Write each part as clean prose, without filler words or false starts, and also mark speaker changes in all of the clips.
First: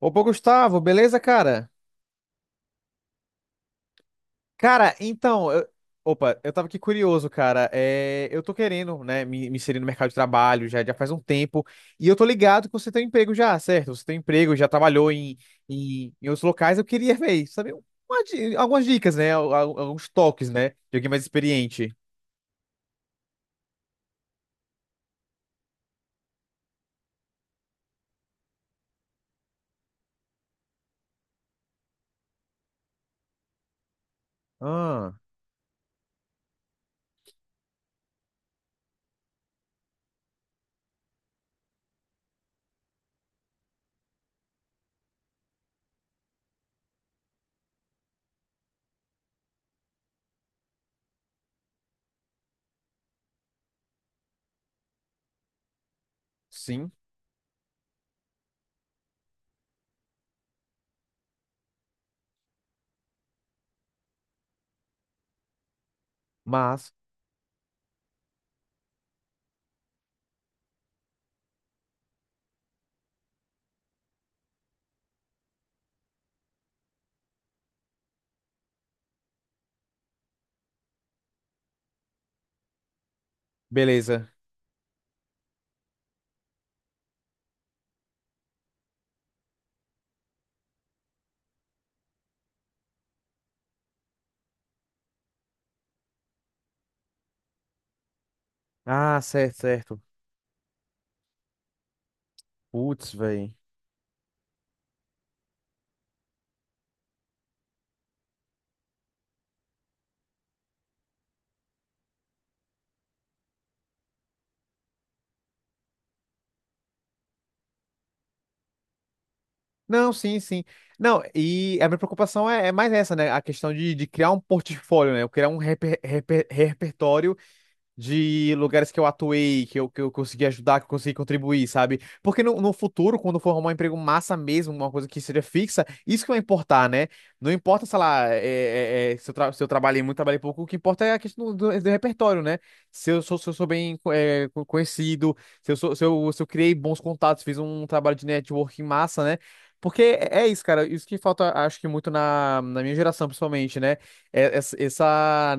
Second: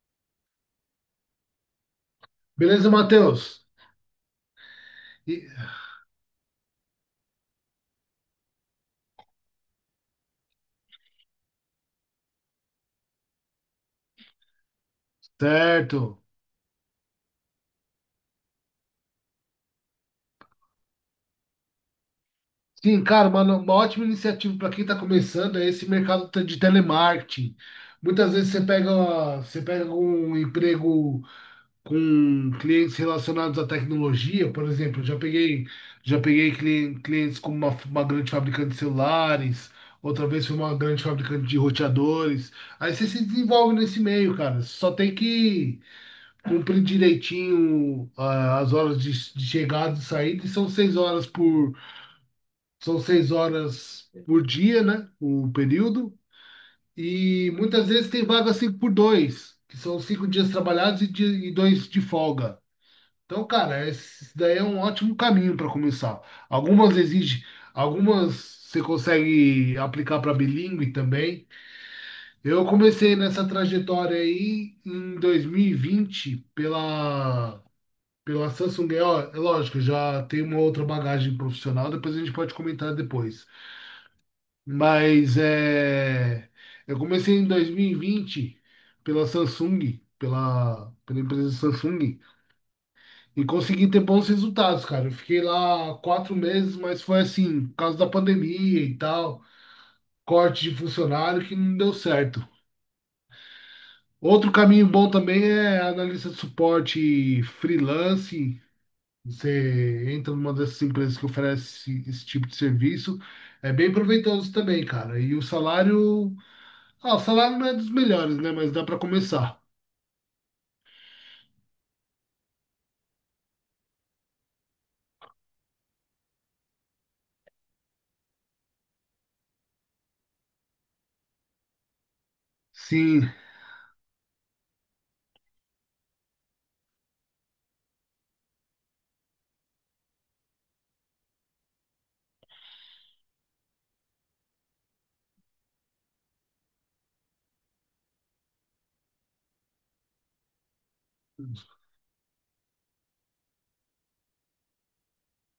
Speaker 1: Opa, Gustavo, beleza, cara?
Speaker 2: Beleza, Matheus?
Speaker 1: Cara,
Speaker 2: E-
Speaker 1: então, eu tava aqui curioso, cara. É, eu tô querendo, né, me inserir no mercado de trabalho já, já faz um tempo. E eu tô ligado que você tem um emprego já, certo? Você tem um emprego, já trabalhou
Speaker 2: Certo.
Speaker 1: em outros locais. Eu queria ver, saber algumas dicas, né? Alguns toques, né? De alguém mais experiente.
Speaker 2: Sim, cara, uma ótima iniciativa para quem está começando é esse de telemarketing. Muitas vezes você pega um emprego com clientes relacionados à tecnologia, por exemplo,
Speaker 1: Ah,
Speaker 2: já peguei clientes com uma grande fabricante de celulares, outra vez foi uma grande fabricante de roteadores. Aí você se desenvolve nesse meio, cara. Só tem que cumpre direitinho as horas de chegada e saída, e são seis horas por dia, né? O período.
Speaker 1: sim,
Speaker 2: E muitas vezes tem vaga cinco por dois, que são cinco dias trabalhados e dois de folga. Então, cara, isso daí é um ótimo caminho para começar.
Speaker 1: mas,
Speaker 2: Algumas exigem algumas você consegue aplicar para bilíngue também. Eu comecei nessa trajetória aí em 2020 pela Samsung, é, ó, é lógico, já tem uma outra bagagem profissional, depois a gente pode comentar depois.
Speaker 1: beleza.
Speaker 2: Mas é, eu comecei em 2020 pela Samsung, pela empresa Samsung, e consegui ter bons resultados, cara. Eu fiquei lá quatro meses, mas foi assim, por causa da pandemia e
Speaker 1: Ah,
Speaker 2: tal,
Speaker 1: certo, certo.
Speaker 2: corte de funcionário que não deu certo.
Speaker 1: Putz, velho.
Speaker 2: Outro caminho bom também é analista de suporte freelance. Você entra numa dessas empresas que oferece esse tipo de serviço, é bem proveitoso também, cara. E o salário, ah, o salário não é dos melhores, né? Mas dá para começar.
Speaker 1: Não, sim, sim. Não, e a minha preocupação é, é mais essa, né? A questão de criar um portfólio, né? Eu criar um repertório de lugares que eu atuei, que eu consegui ajudar, que eu consegui contribuir, sabe? Porque no futuro,
Speaker 2: Sim.
Speaker 1: quando for arrumar um emprego massa mesmo, uma coisa que seja fixa, isso que vai importar, né? Não importa, sei lá, se eu, tra se eu trabalhei muito, trabalhei pouco, o que importa é a questão do, do repertório, né? Se eu sou, se eu sou bem é, conhecido, se eu, sou, se eu, se eu criei bons contatos, fiz um trabalho de networking massa, né? Porque é isso, cara, isso que falta, acho que muito na, na minha geração, principalmente, né? Essa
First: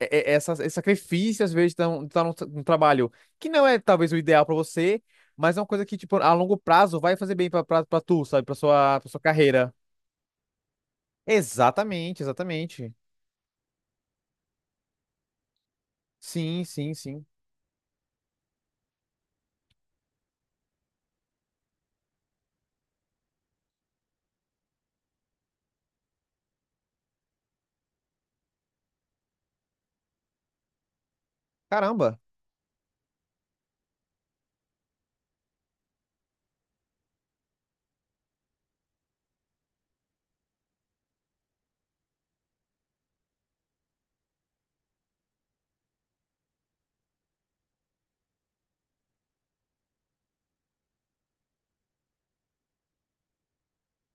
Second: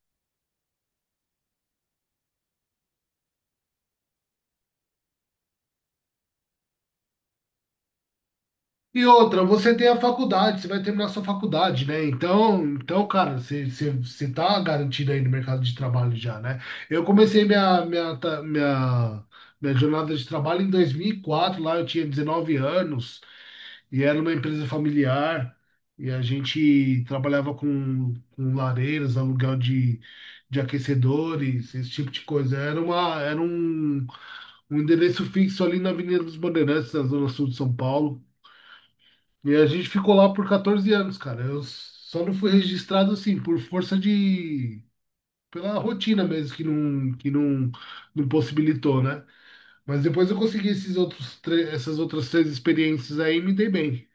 Speaker 1: esse sacrifício, às vezes, de tá, um trabalho que não é talvez o ideal pra você, mas é uma coisa que, tipo, a longo prazo vai fazer bem pra tu, sabe?
Speaker 2: E
Speaker 1: Pra sua
Speaker 2: outra,
Speaker 1: carreira.
Speaker 2: você tem a faculdade, você vai terminar sua faculdade, né?
Speaker 1: Exatamente,
Speaker 2: Então,
Speaker 1: exatamente.
Speaker 2: então, cara, você tá garantido aí no mercado de trabalho já, né?
Speaker 1: Sim, sim,
Speaker 2: Eu
Speaker 1: sim.
Speaker 2: comecei minha jornada de trabalho em 2004, lá eu tinha 19 anos. E era uma empresa familiar, e a gente trabalhava com lareiras, aluguel de aquecedores, esse tipo
Speaker 1: Caramba.
Speaker 2: de coisa. Era uma, era um, um endereço fixo ali na Avenida dos Bandeirantes, na Zona Sul de São Paulo. E a gente ficou lá por 14 anos, cara. Eu só não fui registrado assim, por força de. Pela rotina mesmo, que não, não possibilitou, né? Mas depois eu consegui esses essas outras três experiências aí e me dei bem.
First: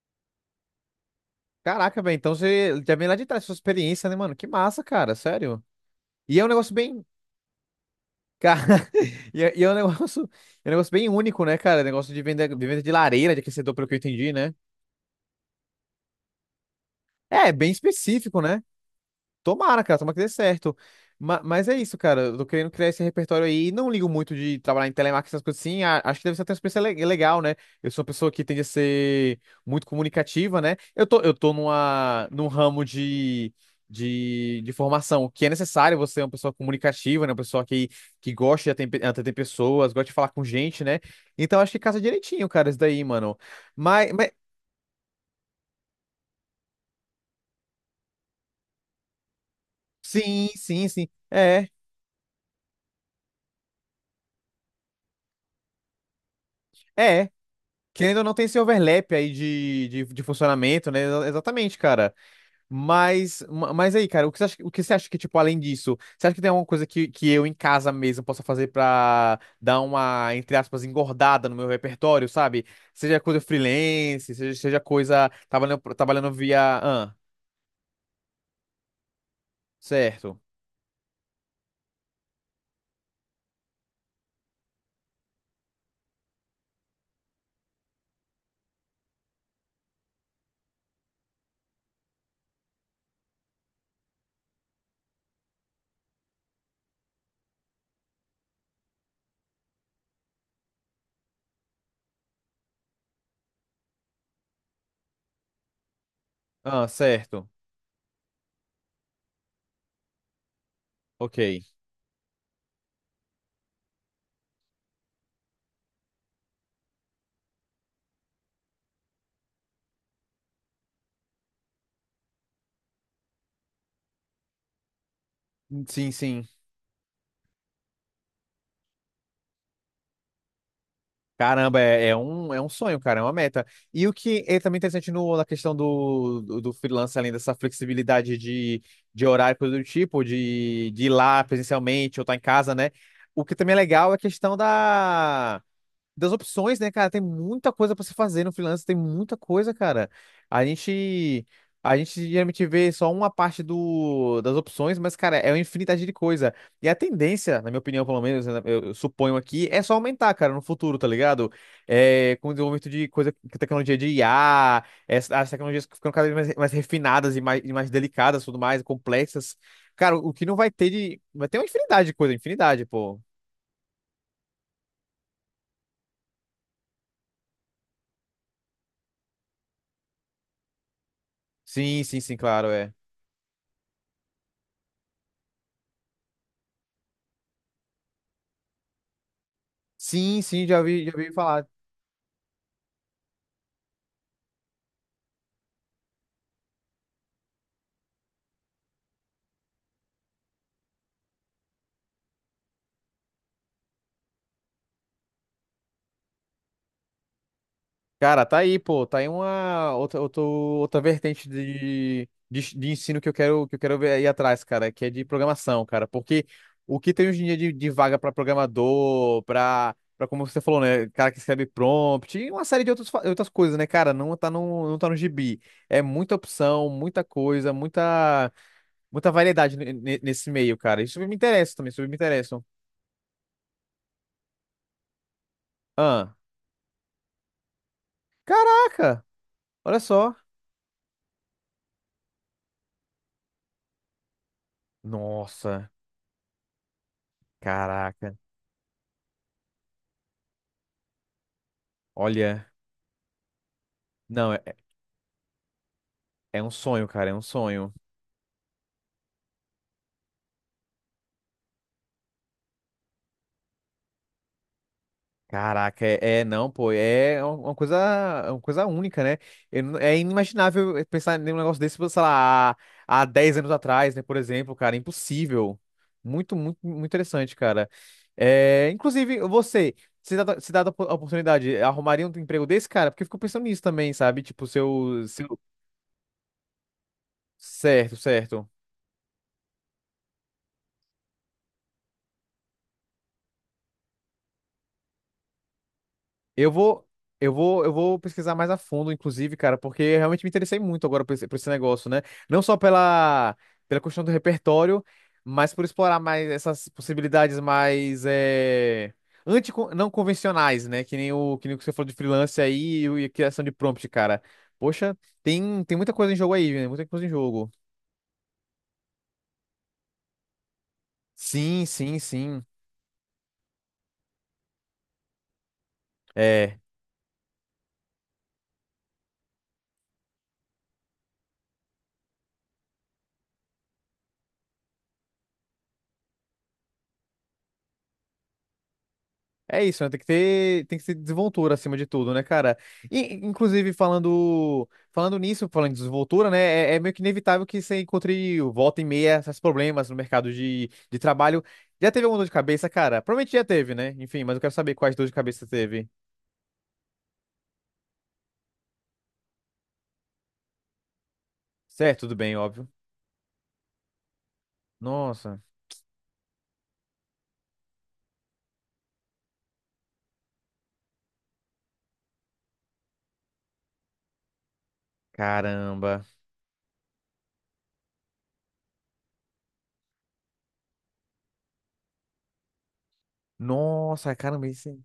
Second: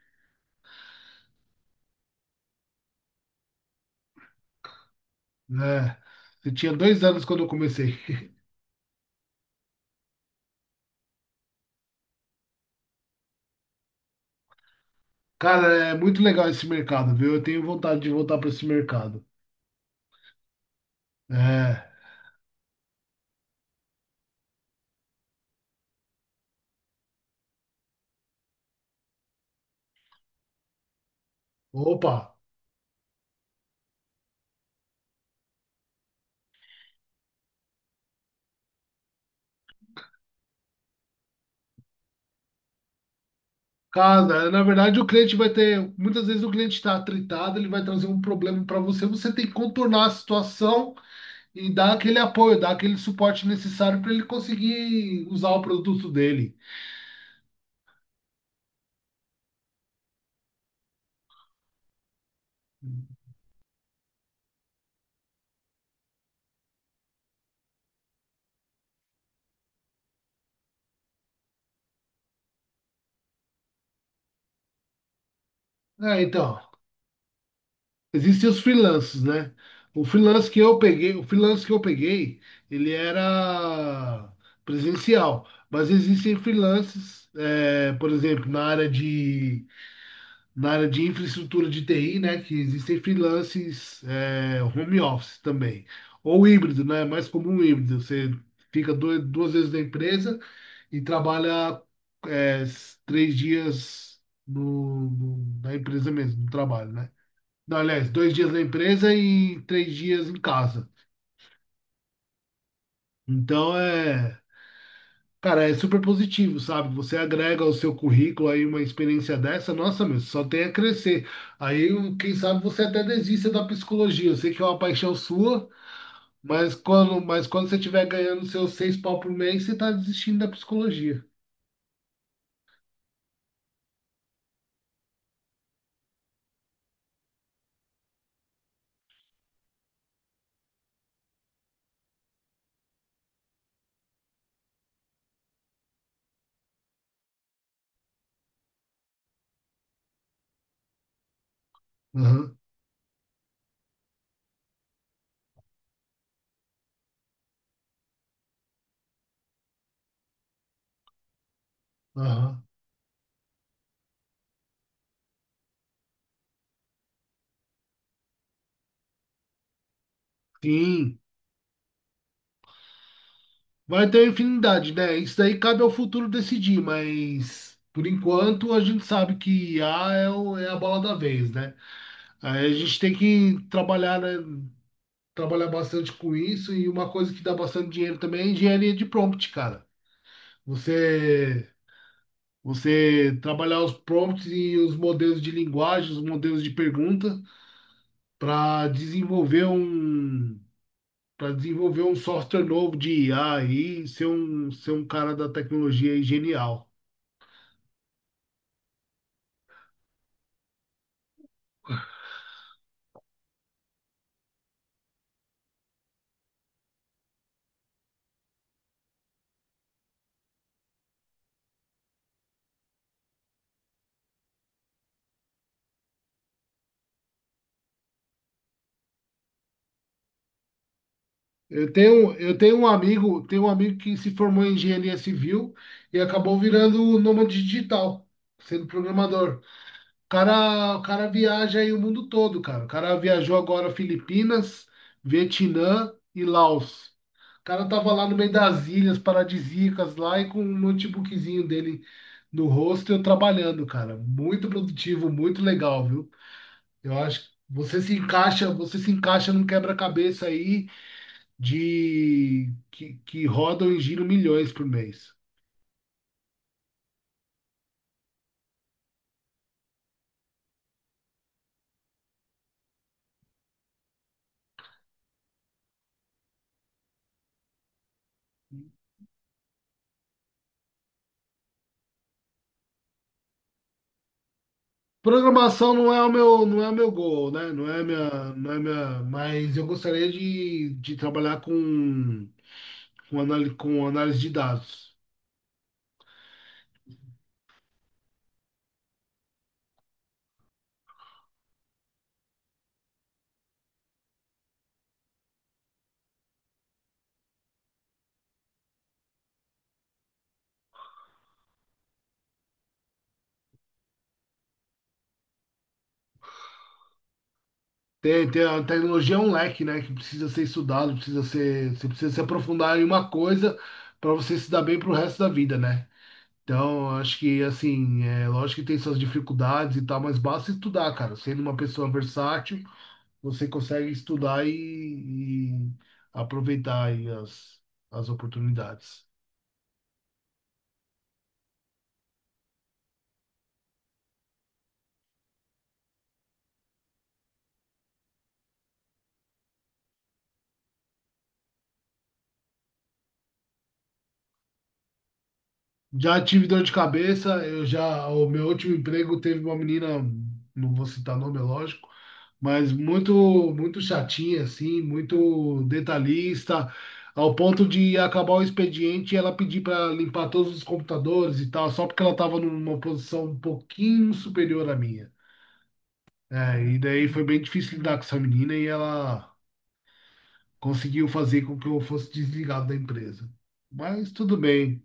Speaker 1: Caraca, velho. Então você já vem lá de trás, sua experiência, né, mano? Que massa, cara. Sério.
Speaker 2: É,
Speaker 1: E é um
Speaker 2: eu tinha
Speaker 1: negócio
Speaker 2: dois
Speaker 1: bem.
Speaker 2: anos quando eu comecei.
Speaker 1: Cara, e é um negócio bem único, né, cara? Negócio de venda, de venda de lareira, de aquecedor, pelo que eu entendi, né?
Speaker 2: Cara, é muito legal esse mercado, viu? Eu
Speaker 1: É,
Speaker 2: tenho
Speaker 1: bem
Speaker 2: vontade de voltar
Speaker 1: específico,
Speaker 2: para
Speaker 1: né?
Speaker 2: esse mercado.
Speaker 1: Tomara, cara, tomara que dê certo. Mas é
Speaker 2: É.
Speaker 1: isso, cara. Eu tô querendo criar esse repertório aí. E não ligo muito de trabalhar em telemarketing, essas coisas assim. Acho que deve ser até uma experiência legal, né? Eu sou uma pessoa que tende a ser muito comunicativa, né? Eu tô
Speaker 2: Opa.
Speaker 1: num ramo de formação que é necessário você ser uma pessoa comunicativa, né? Uma pessoa que gosta de atender pessoas, gosta de falar com gente, né? Então acho que casa direitinho, cara, isso daí, mano. Mas
Speaker 2: Cara, na verdade o cliente vai ter. Muitas vezes o cliente está tritado, ele vai trazer um problema para você. Você tem que contornar a
Speaker 1: sim, sim,
Speaker 2: situação
Speaker 1: sim. É.
Speaker 2: e dar aquele apoio, dar aquele suporte necessário para ele conseguir usar o produto dele.
Speaker 1: É, querendo ou não, tem esse overlap aí de funcionamento, né? Exatamente, cara. Mas, mas aí, cara, o que você acha, o que você acha que, tipo, além disso, você acha que tem alguma coisa que eu em casa mesmo possa fazer pra dar uma, entre aspas, engordada no meu repertório, sabe? Seja coisa freelance, seja coisa trabalhando,
Speaker 2: É,
Speaker 1: trabalhando
Speaker 2: então.
Speaker 1: via. Ah,
Speaker 2: Existem os freelances, né?
Speaker 1: certo.
Speaker 2: O freelance que eu peguei, ele era presencial, mas existem freelances, é, por exemplo, na área de infraestrutura de TI, né? Que existem freelances, é, home office também, ou híbrido, né? É mais comum híbrido, você fica dois, duas vezes na empresa e trabalha, três dias na empresa mesmo, no
Speaker 1: Ah,
Speaker 2: trabalho, né?
Speaker 1: certo.
Speaker 2: Não, aliás, dois dias na empresa e três dias em casa.
Speaker 1: Ok.
Speaker 2: Então é, cara, é super positivo, sabe? Você agrega ao seu currículo aí uma experiência dessa, nossa, meu, só tem a crescer. Aí, um, quem sabe você até desista da psicologia. Eu sei que é uma paixão sua,
Speaker 1: Sim, sim.
Speaker 2: mas quando você estiver ganhando seus seis pau por mês, você tá desistindo da psicologia.
Speaker 1: Caramba, é um sonho, cara, é uma meta. E o que é também interessante no, na questão do freelance, além dessa flexibilidade de horário, coisa do tipo, de ir lá presencialmente ou estar em casa, né? O que também é legal é a questão da das opções, né, cara? Tem muita coisa pra se fazer no freelance, tem muita coisa, cara. A gente a gente
Speaker 2: Aham,
Speaker 1: geralmente vê só uma parte do, das opções, mas, cara, é uma infinidade de coisa. E a tendência, na minha opinião, pelo menos, né, eu suponho aqui, é só aumentar, cara, no futuro, tá ligado? É, com o
Speaker 2: aham.
Speaker 1: desenvolvimento de coisa, tecnologia de IA, essa as tecnologias que ficam cada vez mais, mais refinadas e mais delicadas, tudo mais, complexas. Cara, o que não vai ter
Speaker 2: Sim.
Speaker 1: de. Vai ter uma infinidade de coisa, infinidade, pô.
Speaker 2: Vai ter infinidade, né? Isso daí cabe ao futuro decidir, mas por enquanto a gente sabe que IA é, é a bola da vez, né?
Speaker 1: Sim, sim, sim,
Speaker 2: Aí
Speaker 1: claro,
Speaker 2: a
Speaker 1: é.
Speaker 2: gente tem que trabalhar, né? Trabalhar bastante com isso e uma coisa que dá bastante dinheiro também é engenharia de prompt, cara.
Speaker 1: Sim, sim, já vi falar.
Speaker 2: Você, você trabalhar os prompts e os modelos de linguagem, os modelos de pergunta para desenvolver um para desenvolver um software novo de IA e ser um cara da tecnologia aí genial.
Speaker 1: Cara, tá aí, pô, tá aí uma outra, outra vertente de ensino que eu quero ver aí atrás, cara, que é de programação, cara, porque o que tem hoje em dia de vaga pra programador, pra para como você falou, né, cara que escreve prompt, e uma série de outras, outras coisas, né, cara, não tá no, não tá no gibi. É muita opção, muita coisa, muita, muita variedade nesse meio, cara. Isso me interessa também, isso me
Speaker 2: Eu
Speaker 1: interessa.
Speaker 2: tenho um amigo que se formou em engenharia civil e
Speaker 1: Ah,
Speaker 2: acabou virando nômade digital, sendo
Speaker 1: caraca,
Speaker 2: programador.
Speaker 1: olha só.
Speaker 2: O cara viaja aí o mundo todo, cara. O cara viajou agora Filipinas,
Speaker 1: Nossa.
Speaker 2: Vietnã e Laos. O cara tava lá
Speaker 1: Caraca.
Speaker 2: no meio das ilhas paradisíacas lá e com um notebookzinho dele
Speaker 1: Olha,
Speaker 2: no rosto, trabalhando, cara.
Speaker 1: não,
Speaker 2: Muito produtivo, muito legal, viu?
Speaker 1: é um sonho,
Speaker 2: Eu
Speaker 1: cara, é um
Speaker 2: acho que
Speaker 1: sonho.
Speaker 2: você se encaixa num quebra-cabeça aí de que rodam e giram milhões por mês.
Speaker 1: Caraca, não, pô, é uma coisa, é uma coisa única, né? Eu não- é inimaginável é, pensar em um negócio desse, sei lá, há 10 anos atrás, né, por exemplo, cara, impossível. Muito, muito, muito interessante, cara. É, inclusive, você, se dá a oportunidade, arrumaria um emprego desse, cara? Porque eu fico pensando nisso também, sabe? Tipo, seu, seu...
Speaker 2: Programação não é o meu, não é o meu goal, né? Não é
Speaker 1: Certo,
Speaker 2: minha,
Speaker 1: certo.
Speaker 2: não é minha, mas eu gostaria de trabalhar com análise de dados.
Speaker 1: Eu vou, eu vou pesquisar mais a fundo, inclusive, cara, porque eu realmente me interessei muito agora por esse negócio, né? Não só pela, pela questão do repertório, mas por explorar mais essas possibilidades mais é, anti, não convencionais, né? Que nem o que nem o que você falou de freelance aí e a criação de prompt, cara. Poxa, tem, tem muita coisa em jogo aí, né? Muita coisa em jogo.
Speaker 2: Tem, tem a tecnologia é um leque, né? Que precisa ser estudado, precisa
Speaker 1: Sim,
Speaker 2: ser, você
Speaker 1: sim,
Speaker 2: precisa se
Speaker 1: sim.
Speaker 2: aprofundar em uma coisa para você se dar bem para o resto da vida, né?
Speaker 1: É.
Speaker 2: Então, acho que, assim, é lógico que tem suas dificuldades e tal, mas basta estudar, cara. Sendo uma pessoa versátil, você consegue estudar e aproveitar aí as oportunidades.
Speaker 1: É isso, né? Tem que ter desenvoltura acima de tudo, né, cara? E, inclusive, falando nisso, falando de desenvoltura, né? É, é meio que inevitável que você encontre volta e meia esses problemas no mercado de trabalho. Já teve alguma dor de cabeça, cara? Provavelmente já teve, né? Enfim, mas eu quero saber quais dor de cabeça teve.
Speaker 2: Já tive dor de cabeça, eu já, o meu último emprego teve uma menina, não vou citar nome, é lógico,
Speaker 1: Certo, tudo bem, óbvio.
Speaker 2: mas muito, muito chatinha, assim,
Speaker 1: Nossa,
Speaker 2: muito detalhista, ao ponto de acabar o expediente e ela pedir para limpar todos os computadores e tal, só porque ela estava numa posição um pouquinho superior à minha.
Speaker 1: caramba.
Speaker 2: É, e daí foi bem difícil lidar com essa menina e ela conseguiu fazer com que eu fosse desligado da empresa. Mas
Speaker 1: Nossa,
Speaker 2: tudo
Speaker 1: caramba, isso.
Speaker 2: bem,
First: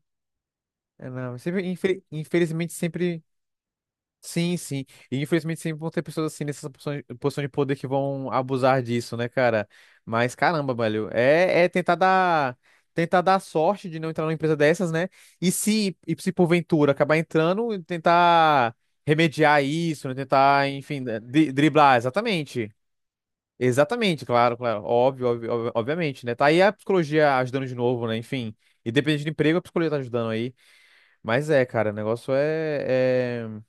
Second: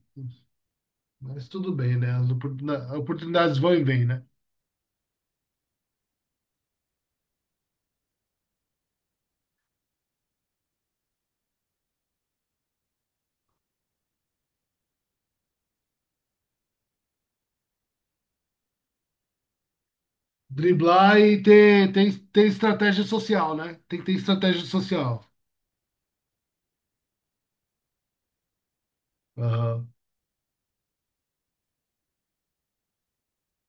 Speaker 1: não,
Speaker 2: mas
Speaker 1: sempre,
Speaker 2: tudo bem, né? As
Speaker 1: infelizmente, sempre.
Speaker 2: oportunidades vão e vêm, né?
Speaker 1: Sim, sim. E infelizmente sempre vão ter pessoas assim nessa posição de poder que vão abusar disso, né, cara? Mas caramba, velho, é, tentar dar sorte de não entrar numa empresa dessas, né? E se porventura acabar entrando, tentar remediar isso, né? Tentar, enfim,
Speaker 2: Driblar
Speaker 1: né,
Speaker 2: e
Speaker 1: driblar,
Speaker 2: ter
Speaker 1: exatamente.
Speaker 2: estratégia social, né? Tem que ter
Speaker 1: Exatamente, claro,
Speaker 2: estratégia
Speaker 1: claro.
Speaker 2: social.
Speaker 1: Obviamente, né? Tá aí a psicologia ajudando de novo, né? Enfim, independente do emprego, a psicologia
Speaker 2: Aham.
Speaker 1: tá ajudando aí. Mas é, cara, o negócio é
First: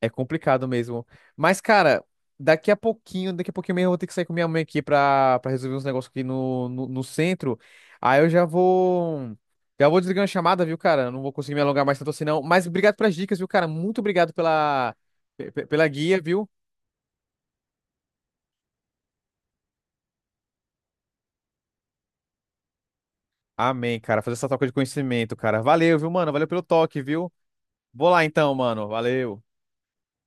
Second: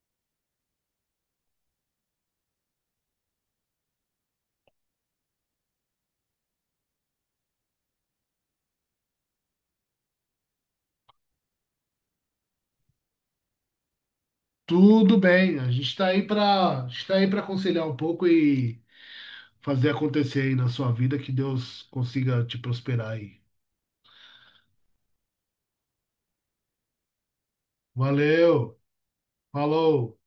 Speaker 1: é complicado mesmo. Mas, cara, daqui a pouquinho mesmo eu vou ter que sair com minha mãe aqui pra, pra resolver uns negócios aqui no, no, no centro. Aí eu já vou. Já vou desligar a chamada, viu, cara? Eu não vou conseguir me alongar mais tanto assim, não. Mas obrigado pelas dicas, viu, cara? Muito obrigado pela,
Speaker 2: Tudo bem, a gente
Speaker 1: pela guia, viu?
Speaker 2: está aí para aconselhar um pouco e fazer acontecer aí na sua vida, que Deus consiga te prosperar aí.
Speaker 1: Amém, cara. Fazer essa troca de conhecimento, cara. Valeu, viu, mano? Valeu pelo toque, viu? Vou lá então,
Speaker 2: Valeu,
Speaker 1: mano. Valeu.
Speaker 2: falou.